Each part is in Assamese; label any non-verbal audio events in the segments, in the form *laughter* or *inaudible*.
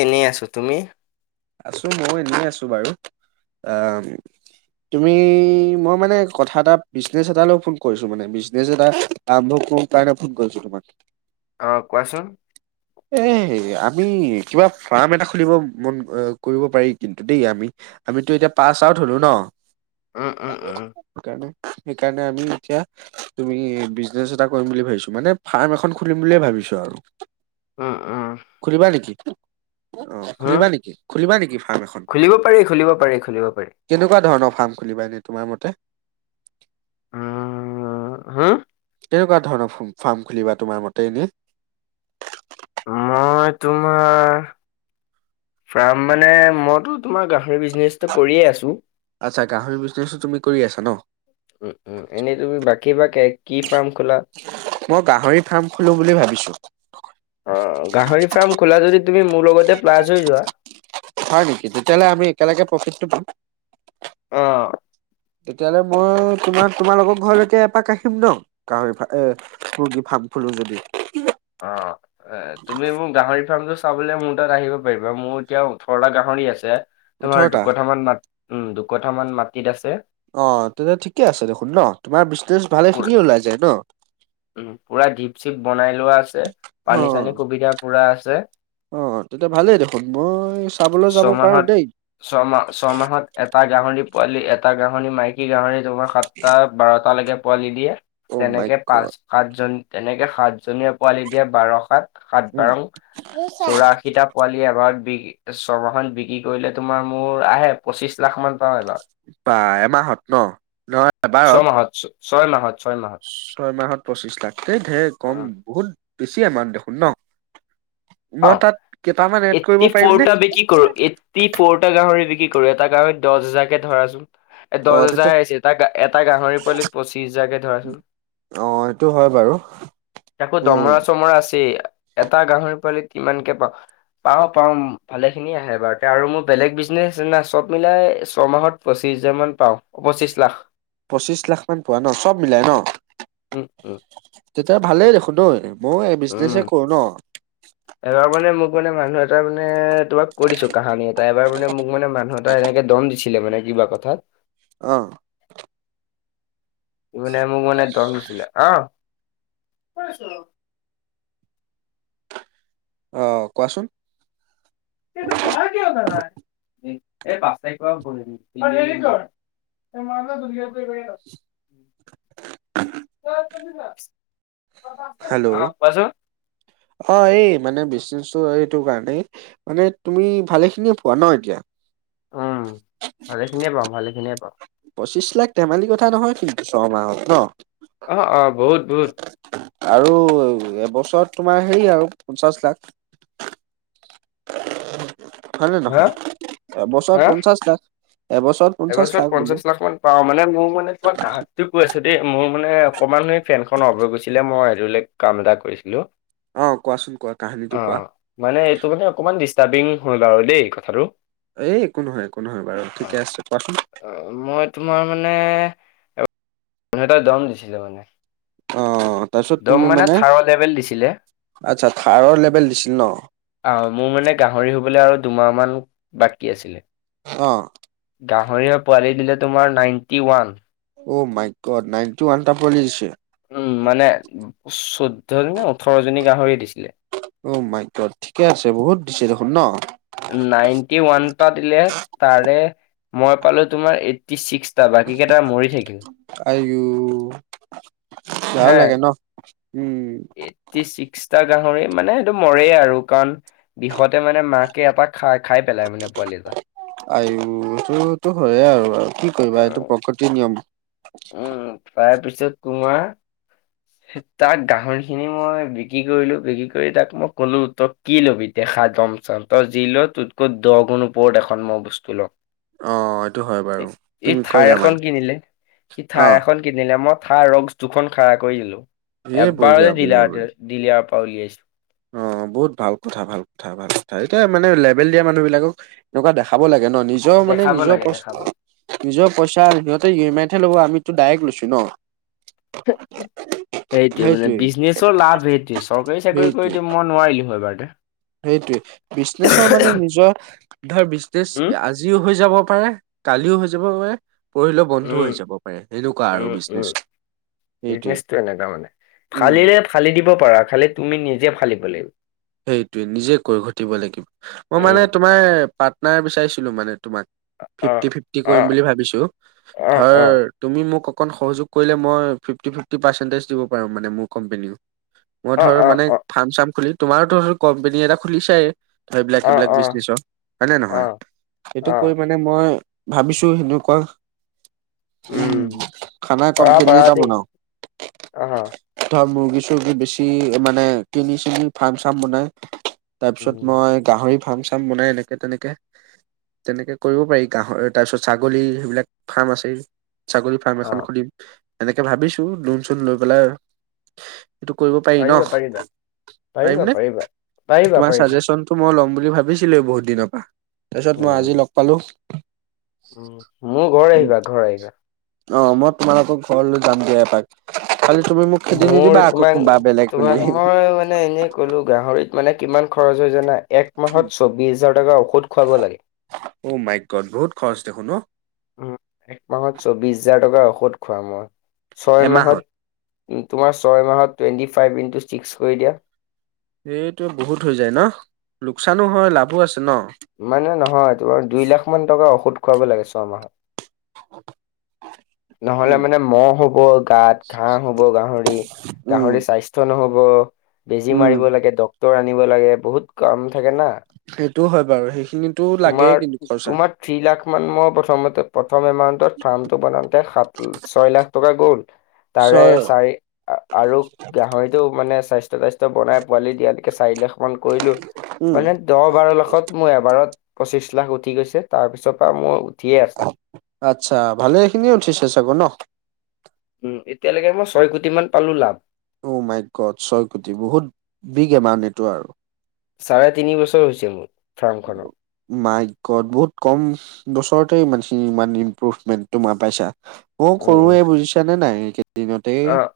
এনেই আছোঁ, তুমি? আছো, মইও এনেই আছো বাৰু আম তুমি, মই মানে কথা এটা, বিজনেছ এটালৈ ফোন কৰিছো মানে, বিজনেছ এটা আৰম্ভ কৰোঁ কাৰণে ফোন কৰিছো তোমাক। অ', কোৱাচোন। এই আমি কিবা ফাৰ্ম এটা খুলিব মন অ', কৰিব পাৰি কিন্তু দেই আমি আমিতো এতিয়া পাছ আউট হলো ন। উম, উম, উ সেইকাৰণে, সেইকাৰণে, আমি এতিয়া তুমি বিজনেছ এটা কৰিম বুলি ভাবিছো, মানে ফাৰ্ম এখন খুলিম বুলিয়ে ভাবিছো আৰু অ', অ', খুলিবা নেকি? অ', হম খুলিবা নেকি, খুলিবা নেকি ফাৰ্ম এখন? খুলিব পাৰি খুলিব পাৰি খুলিব পাৰি কেনেকুৱা ধৰণৰ ফাৰ্ম খুলিবা, এনে তোমাৰ মতে? অ', হা কেনেকুৱা ধৰণৰ ফম ফাৰ্ম খুলিবা তোমাৰ মতে এনে- মই তোমাৰ- ফাম মানে মইতো তোমাৰ গাহৰি বিজনেছ- আচ্ছা গাহৰি বিজনেছো তুমি কৰি আছা ন। উমঁ উমঁ এনেই তুমি বাকী বা কি ফাৰ্ম খোলা? মই গাহৰি ফাৰৰ্ম খোলোঁ বুলি ভাবিছোঁ অঁ গাহৰি ফাৰ্ম খোলা যদি তুমি মোৰ লগতে প্লাছ হৈ যোৱা। হয়ঁ নেকি তেতিয়াহলে আমি একেলগে প্ৰফিচটো পাম। অঁ! তেতিয়াহ'লে মই তোমাৰ তোমাৰলোকৰ ঘৰলৈকে এপাক আহিম ন। গাহৰি এ সগী ফাম ফুলো যদি। অঁ! এ তুমি মোক গাহৰি ফাৰ্মটো চাবলে মোৰ তাত আহিব পাৰিবা মোৰ এতিয়া ওঠৰটা গাহৰি আছে। তোমাৰ ওঠৰটা দুকঠামান মাট উমঁ দুকঠামান মাটিত আছে- অঁ তেনে ঠিকে আছে দেখোন ন তোমাৰ বিজনেচ ভালে খিনি ওলাই যায় ন। উমঁ পুৰা গিপ চিপ বনাই লোৱা আছে পানী চানী সুবিধা পুৰা আছে। অঁ তেতিয়া ভালেই দেখোন মই- চাবলৈ যাব পাৰো ছমাহত দেই ছমাহ ছমাহত- এটা গাহৰি পোৱালি এটা গাহৰি মাইকী গাহৰি তোমাক সাতটা বাৰটালৈকে পোৱালি দিয়ে- অ মাই তেনেকে পাঁচ গড সাতজন তেনেকে সাতজনীয়ে পোৱালি দিয়ে বাৰ সাত- সাত বাৰং চৌৰাশীটা- পোৱালি এবাৰ বিক ছমাহখন বিক্ৰী কৰিলে তোমাৰ মোৰ আহে পঁচিশ লাখ মান পাওঁ এবাৰ- বা এমাহত ন নহয় এবাৰত- ছমাহত ছয় মাহত- ছয় মাহত ছয় মাহত পঁচিশ লাখ এই ঢেৰ কম অ', বহুত বেছি এমাউণ্ট দেখোন ন। মই পাওঁ। তাত কেইটামান এড কৰিব পাৰিমনে? পি ফ'ৰটা গাহৰি বিক্ৰী কৰে এটা গাহৰিত দহ হাজজাৰ কে ধৰাচোন- এ অ দহ তেতিয়া হাজাৰ আছে এটা এটা গাহৰি পোৱালিত পঁচিছ হাজাৰ কে ধৰাচোন- অ সেইটো হয় বাৰু। আকৌ উম দমৰা চমৰা আছে এটা গাহৰি পোৱালিত কিমানকে পাওঁ। পাওঁ পাওঁ ভালে খিনি আহে বাৰু আৰু মোৰ বেলেগ বিজনেচ না চব মিলাই ছমাহত- পঁচিছ হাজাৰ মান পাওঁ পঁচিশ লাখ- পঁচিশ লাখ মান পোৱা ন চব মিলাই ন উম উম তেতিয়া ভালেই দেখোন ন এনেও। মইও এই উম। বিজনেচে কৰো ন। এবাৰ মানে মোক মানে মানুহ এটা মানে তোমাক কৈ দিছো কাহানী এটা এবাৰ মানে মোক মানে মানুহ- তই এনেকে দম দিছিলে মানে কিবা কথাত- অঁ! তই মানে মোক মানে দম দ্ছিলে আহ- অঁ কোৱাচোন- সেটো পঢ়া কিয় নহাই এই পাঁচ তাৰিখৰ পৰা পঢ়িম। তই মাৰ ‌পৰা ন দুৰ্গীয়া পৰি ব- অঁ কোৱা চোন। অঁ এই মানে বিশচনেটো এইটো কাৰণেই- মানে তুমি ভালেখিনিয়ে পোৱা ন এতিয়া। উমঁ ভালে খিনিয়ে পাওঁ ভালে খিনিয়ে পাওঁ। পঁচিশ লাখ ধেমালি কথা নহয় কিন্তু ছমাহত ন। অ অ বহুত বহুত আৰু এবছৰত তোমাৰ হেৰি আৰু পঞ্চাশ লাখ। হয় নে হা নহয়, এবছৰত হা পঞ্চাশ লাখ এবছৰত পঞ্চাশ এবছৰত লাখ বোলো। পঞ্চাশ লাখ মান পাওঁ, মানে মোৰ মানে কি হ'ল কাহা তুক কৈ আছোঁ দেই, মোৰ মানে অকণমান এ ফেনখন অফ হৈ গৈছিলে, মই বেলেগ কাম এটা কৰিছিলোঁ। অ, কোৱাচোন কোৱা, কাহানীটো কোৱা? মানে এইটো মানে অকণমান ডিষ্টাৰ্বিং হ'ল আৰু দেই কথাটো। এই একো নহয়, একো নহয় বাৰু অ ঠিকে আছে, কোৱাচোন? মই তোমাৰ মানে মানুহ এটাই দম, দিছিলে মানে। অ, তাৰপিছত দম তুমি মানে থাৰ্ড লেভেল দিছিলে আচ্ছা থাৰৰ লেবেল দিছিল ন। আহ মোৰ মানে গাহৰি হবলৈ আৰু দুমাহ মান বাকী আছিলে। অ'। গাহৰি পোৱালি দিলে, তোমাৰ নাইনটি ওৱান। অ, মাই গদ নাইনটি ওৱনটা পোৱালী দিছে। উম মানে চৈধ্য জনী নে ওঠৰ জনী গাহৰিয়ে দিছিলে। অ মাই গদ ঠিকে আছে বহুত দিছে দেখোন ন। নাইনটি ওৱানটা দিলে তাৰে মই পালোঁ তোমাৰ ফৰ্তি ছিক্সটা বাকীকেইটা মৰি থাকিল। আইও বেয়া লাগে ন, উম। ফৰ্টি ছিক্সটা গাহৰি মানে সেইটো মৰেই আৰু কাৰণ বিষতে মানে মাকে এটা খাই, খাই পেলাই মানে পোৱালি এটা। আইও এইটো তো হয় আৰু আৰু কি কৰিবা, উম এইটো প্ৰকৃতিৰ নিয়ম। উম, তাৰ পিছত তুমাৰ তাক গাহৰি খিনি মই বিক্ৰী কৰিলোঁ, বিক্ৰী কৰি তাক মই কলোঁ কি ল'বি দেখা দম চম তই যি লবি তাতকৈ দহ গুণ ওপৰত এখন মই বস্তু লম। অ এইটো হয় বাৰু ই তুমি থাৰ কৰিলা এখন মানে কিনিলে, সি অ থাৰ এখন কিনিলে, মই থাৰ ৰস্ক দুখন খাৰা কৰি দিলোঁ, এ বঢ়িয়া এবাৰতে দিলে বঢ়িয়া আৰু। বঢ়িয়া দিলাৰৰ পৰা উলিয়াইছে। অ, বহুত ভাল কথা, ভাল কথা। ভাল কথা এতিয়া মানে লেভেল দিয়া মানুহ বিলাকক এনেকুৱা দেখাব লাগে ন, নিজৰ নিজৰ মানে দেখাব নিজৰ লাগে দেখাব পইচা লাগে। নিজৰ পইচা, সিহঁতে ই এম আইত হে ল'ব। আমিতো ডাইৰেক্ট লৈছোঁ ন। সেইটোৱেই মানে সেইটোৱে বিজনেচৰ লাভ সেইটোৱেই, চৰকাৰী চাকৰি কৰিলে মই নোৱাৰিলোঁ হয়, এবাৰতে। সেইটোৱেই বিজনেছৰ মানে নিজৰ ধৰ বিজনেচ উম, আজিও হৈ যাব পাৰে, কালিও হৈ যাব পাৰে। পৰহিলে বন্ধও উম, হৈ যাব পাৰে, সেনেকুৱা আৰু উম, বিজনেছ উম, সেইটোৱেই। বিজনেচটো এনেকা ফালিলে ফালি দিব পাৰা, খালি তুমি নিজে ফালিব লাগিব। সেইটোৱে নিজে কৈ ঘটিব লাগিব, মই উম। মানে তোমাৰ পাৰ্টনাৰ বিচাৰিছিলোঁ মানে। তোমাক অ', ফিফটি, ফিফটি অ', কৰিম বুলি ভাবিছোঁ। অ', অ', ধৰ তুমি মোক অকণ সহযোগ কৰিলে, মই ফিফটি, ফিফটি পাৰ্চেণ্টেজ দিব পাৰোঁ মানে মোৰ কোম্পেনীও। মই অ', ধৰ মানে অ', ফ্ৰাম, চাম খুলিম তোমাৰটো ধৰ, কোম্পনী এটা খুলিছাই। এইবিলাক, সেইবিলাক অ', বিজনেছৰ। হয়, নে, নহয় অ', সেইটো অ', কৰি মানে মই ভাবিছোঁ সেনেকুৱা। উম, খানা পাৰা কোম্পানী পাৰা এটা দেই বনাও। অ', ধৰ, মুৰ্গী, চৰ্গী বেছি মানে কিনি, চিনি ফাৰ্ম, চাৰ্ম বনাই তাৰপিছত উম, মই গাহৰি ফাৰ্ম, চাৰ্ম বনাই এনেকে, তেনেকে তেনেকে কৰিব পাৰি, গাহৰে তাৰ পিছত ছাগলী সেইবিলাক ফাৰ্ম আছেই ছাগলী ফাৰ্ম এখন অ', খুলিম এনেকে ভাবিছো লোন, চুন লৈ, পেলাই। সেইটো কৰিব পাৰি ন, পাৰিবা পাৰিবা পাৰিম পাৰিবা নে, পাৰিবা তোমাৰ পাৰিবা চাজেচন? মই ল'ম বুলি ভাবিছিলো এ বহুত দিনৰ পৰা তাৰপিছত মই আজি লগ পালো। উম, মোৰ ঘৰ আহিবা, ঘৰ আহিবা। অ, মই তোমালোকৰ ঘৰলৈ যাম দিয়া এপাক খালি তুমি মোক খেদি নিদিবা মোৰ আকৌ তোমাক, কোনোবা বেলেগ বুলি। তোমাক মই মানে এনে কলো গাহৰিত মানে কিমান খৰচ হয় জানা এক মাহত চৌবিশ হাজাৰ টকাৰ ঔষধ খোৱাব লাগে। অ' মাই গ'দ বহুত খৰচ দেখোন ও। উম, এক মাহত চৌবিশ হাজাৰ টকাৰ ঔষধ খোৱাও মই, ছয় মাহত এমাহত তোমাৰ ছয় মাহত টুৱেণ্টি ফাইভ ইণ্টু ছিক্স কৰি দিয়া। সেইটো বহুত হৈ যায় ন, লোকচানো হয় লাভো আছে ন? মানে নহয় তোমাৰ দুই লাখ মান টকা ঔষধ খুৱাব লাগে ছয় মাহত। *unintelligible* নহ'লে মানে ম'হ হ'ব, গাত ঘাঁ হ'ব, গাহৰি উম, গাহৰি স্বাস্থ্য হব বেজি উম, মাৰিব লাগে, ডক্তৰ আনিব লাগে, বহুত কাম থাকে না। সেইটোও হয় বাৰু সেইখিনিতো লাগে তোমাৰ কিন্তু খৰচা। তোমাক থ্ৰী লাখ মান মই প্ৰথম প্ৰথম এমাউন্টৰ ফাৰ্মটো বনাম। তে ছয় লাখ টকা গ'ল, তাৰে ছয় চাৰি আৰু গাহৰি টো মানে স্বাস্থ ত্বাস্থ্য বনাই পোৱালি দিয়ালৈকে চাৰি লাখ মান কৰিলো উম, মানে দহ বাৰ লাখত মোৰ এবাৰত পঁচিশ লাখ উঠি গৈছে, তাৰপিছৰ পৰা মই উঠিয়ে আ আচ্ছা ভালে এই খিনি উঠি চে চাগৌ ন? উম এতিয়ালৈকে মই ছয় কোটি মান পালো লাভ। অ' মাই গ'দ, ছয় কোটি বহুত বিগ ইমাউণ্ট এইটো আৰু। চাৰে তিনি বছৰ হৈছে মোৰ ফাৰ্ম খনৰ। মাই গ'দ, বহুত কম বছৰতে মানে সি ইমান ইম্প্ৰুভমেন্ট তোমাৰ পাইছা। মই উম, উম, কৰোৱে বুজিছা নে নাই? এইকেইদিনতে অ'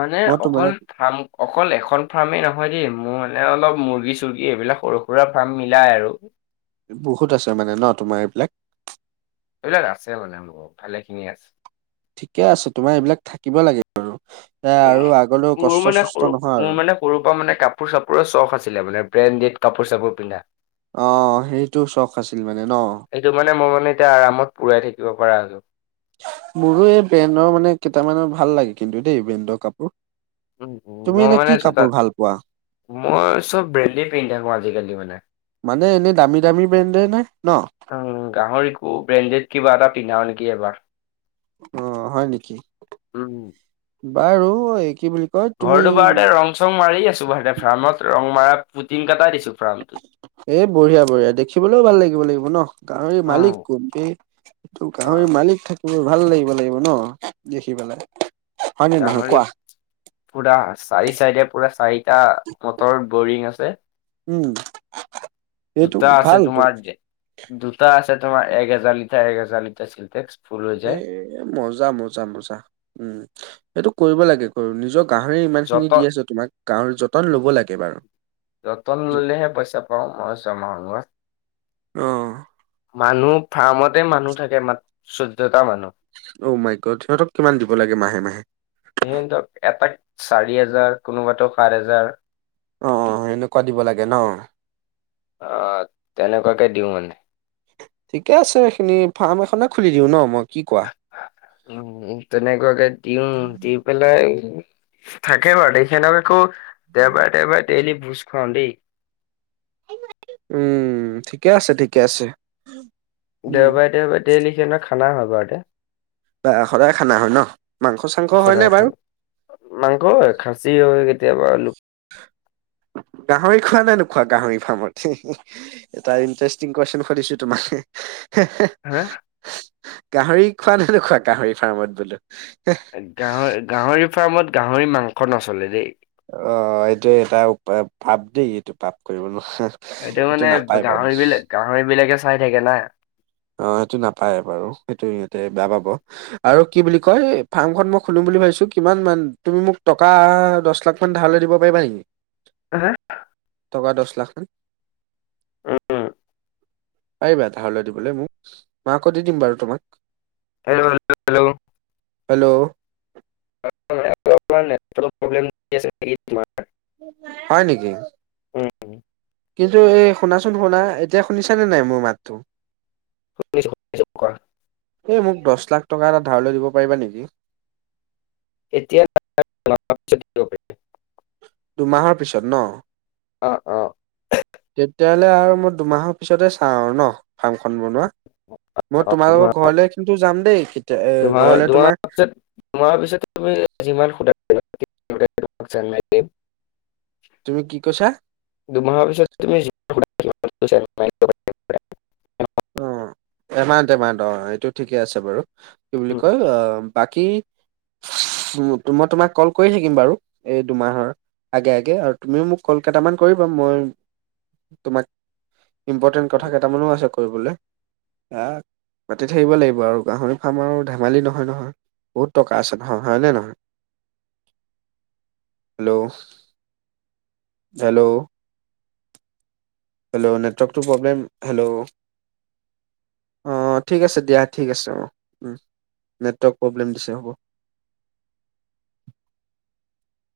মানে মই অকল তোমালোক ফ্ৰাম অকল এখন ফাৰ্মেই নহয় দেই, মোৰ মানে অলপ মুৰ্গী চৰ্গী এইবিলাক সৰু সুৰা ফাৰ্ম মিলাই আৰু। বহুত আছে মানে ন তোমাৰ এইবিলাক? এইবিলাক আছে মানে মোৰ, ভালে খিনিয় আছে। ঠিকে আছে, তোমাৰ এইবিলাক থাকিব লাগে আৰু, এ উম, আৰু আগলৈও মোৰ কষ্ট মানে সৰু চষ্ট নহয় মোৰ আৰু। মানে সৰুৰ পৰা মানে কাপোৰ চাপোৰৰ চখ আছিলে মানে, ব্ৰেণ্ডেড কাপোৰ চাপোৰ পিন্ধা। অ' সেইটো চখ আছিল মানে ন? সেইটো মানে মই মানে এতিয়া আৰামত পুৰাই থাকিব পৰা হলো। মোৰো এই ব্ৰেণ্ডৰ মানে কেইটামানৰ ভাল লাগে কিন্তু দেই ব্ৰেণ্ডৰ কাপোৰ। উম, উম, তুমি মই এনে মানে কি জোতাত কাপোৰ ভাল পোৱা? মই চব ব্ৰেণ্ডয়ে পিন্ধি থাকো আজিকালি মানে। মানে এনে দামী দামী ব্ৰেণ্ডে নে ন? উম গাহৰিকো ব্ৰেণ্ডেড কিবা এটা পিন্ধাও নেকি এবাৰ। অ' হয় নেকি? উম, বাৰু এই কি বুলি কয় ঘৰটো তুমি বাৰুতে ৰং চং মাৰি আছো বাৰুতে, ফাৰ্মত ৰং মৰা পুটিং কটাই দিছো ফাৰ্মটোত। এ বঢ়িয়া, বঢ়িয়া দেখিবলৈও ভাল লাগিব লাগিব নহ, গাহৰিৰ মালিক অ', কোন বে? গাহৰি অ', মালিক থাকিব ভাল লাগিব, লাগিব নহ দেখি পেলাই। হয় নে নহয় গাহৰি কোৱা পুৰা চাৰি চাইডে পুৰা চাৰিটা মটৰ বৰিং আছে উম এইটো দুটা আছে ভালটো তোমাৰ ডে দুটা আছে তোমাৰ এক হেজাৰ লিটাৰ এক হেজাৰ লিটাৰ চেনটেক্স এ মজা, মজা, মজা উম এইটো কৰিব লাগে কৰ নিজক গাহৰিয়ে ইমান খিনি যতন দি আছে তোমাক গাহৰি যতন ল'ব লাগে বাৰু। যতন ল'লেহে পইচা পাওঁ মই ছমাহৰ মুৰত। অ মানুহ ফাৰ্মতে মানুহ থাকে মাত চৈধ্যটা মানুহ। অ মাই গ'দ, সিহঁতক কিমান দিব লাগে মাহে, মাহে? সিহঁতক এটাক চাৰি হাজাৰ, কোনোবাতো সাত হাজাৰ। অ, অ সেনেকুৱা দিব লাগে নহ। অ তেনেকুৱাকে দিও মানে। ঠিকে আছে সেইখিনি ফাৰ্ম এখনে খুলি দিওঁ নহ মই কি কোৱ উম তেনেকুৱাকে দিওঁ দি পেলাই। থাকে বাৰু *unintelligible* আকৌ দেওবাৰে দেওবাৰে ডেইলী ভোজ খুৱাও দেই। উম ঠিকে আছে ঠিকে আছে। উম দেওবাৰে, দেওবাৰে দেইলি সিহঁতৰ খানা হয় বাৰু দে বা সদায় খানা হয় নহ মাংস চাংস হয়নে সদায় বাৰু। খানা। মাংস হয় খাচী হয় কেতিয়াবা লোক গাহৰি খোৱা নোখোৱা গাহৰি ফাৰ্মত। এটা ইণ্টাৰেষ্টিং কুৱেশন সুধিছোঁ তোমাক। হা। গাহৰি খোৱা নে নোখোৱা গাহৰি ফাৰ্মত বোলো। গাহ-গাহৰি ফাৰ্মত গাহৰি মাংস নচলে দেই। অ' এইটো এটা পাপ দেই এইটো পাপ কৰিব নোৱাৰা। এইটো মানে নাপায় বাৰু। গাহৰি বিলাক গাহৰি বিলাকে চাই থাকে না। অ সেইটো নাপায় বাৰু সেইটো সিহঁতে বেয়া পাব। আৰু কি বুলি কয় ফাৰ্মখন মই খুলিম বুলি ভাৱিছো কিমান মান তুমি মোক টকা দহ লাখ ধাৰলৈ দিব পাৰিবা নেকি? *unintelligible* টকা দহ লাখ মান। উম। পাৰিবা ধাৰলৈ দিবলৈ মোক মই আকৌ দি দিম বাৰু তোমাক। Hello hello. হেল্ল' *unintelligible* হয় নেকি? উম, কিন্তু এই শুনাচোন শুনা এতিয়া শুনিছা নে নাই মোৰ মাতটো? *unintelligible* এই মোক দহ লাখ টকা এটা ধাৰলৈ দিব পাৰিবা নেকি। এতিয়া। *unintelligible* দুমাহৰ পিছত নহ। অ, অ। তেতিয়াহ'লে আৰু মই দুমাহৰ পিছতে চাওঁ আৰু নহ ফাৰ্মখন বনোৱা। মই অ ধোঁৱা তোমালোকৰ ঘৰলৈ কিন্তু যাম দেই *unintelligible* ধোঁৱা এ' ঘৰলে ধোঁৱা তোমাক। *unintelligible* তুমি কি কৈছা? দুমাহৰ পিছত তূমি *unintelligible* ও' এমা-দেমা দ এইটো ঠিকে আছে বাৰু। কি বুলি পাৰিম। কয় অ' বাকী *unintelligible* মই তোমাক কল কৰি থাকিম বাৰু এই দুমাহৰ। আগে আগে আৰু তুমিও মোক কল কেইটামান কৰিবা মই তোমাক ইম্পৰ্টেণ্ট কথা কেইটামানো আছে কৰিবলৈ আ মাতি থাকিব লাগিব আৰু গাহৰি ফাৰ্ম আৰু ধেমালি নহয় নহয় বহুত টকা আছে, হয়নে নহয়? *inaudible* Hello hello. হেল্লো' নেটৱৰ্কটো প্ৰব্লেম হেল্লো' অ' ঠিক আছে দিয়া ঠিক আছে অ' নেটৱৰ্ক প্ৰব্লেম দিছে হ'ব।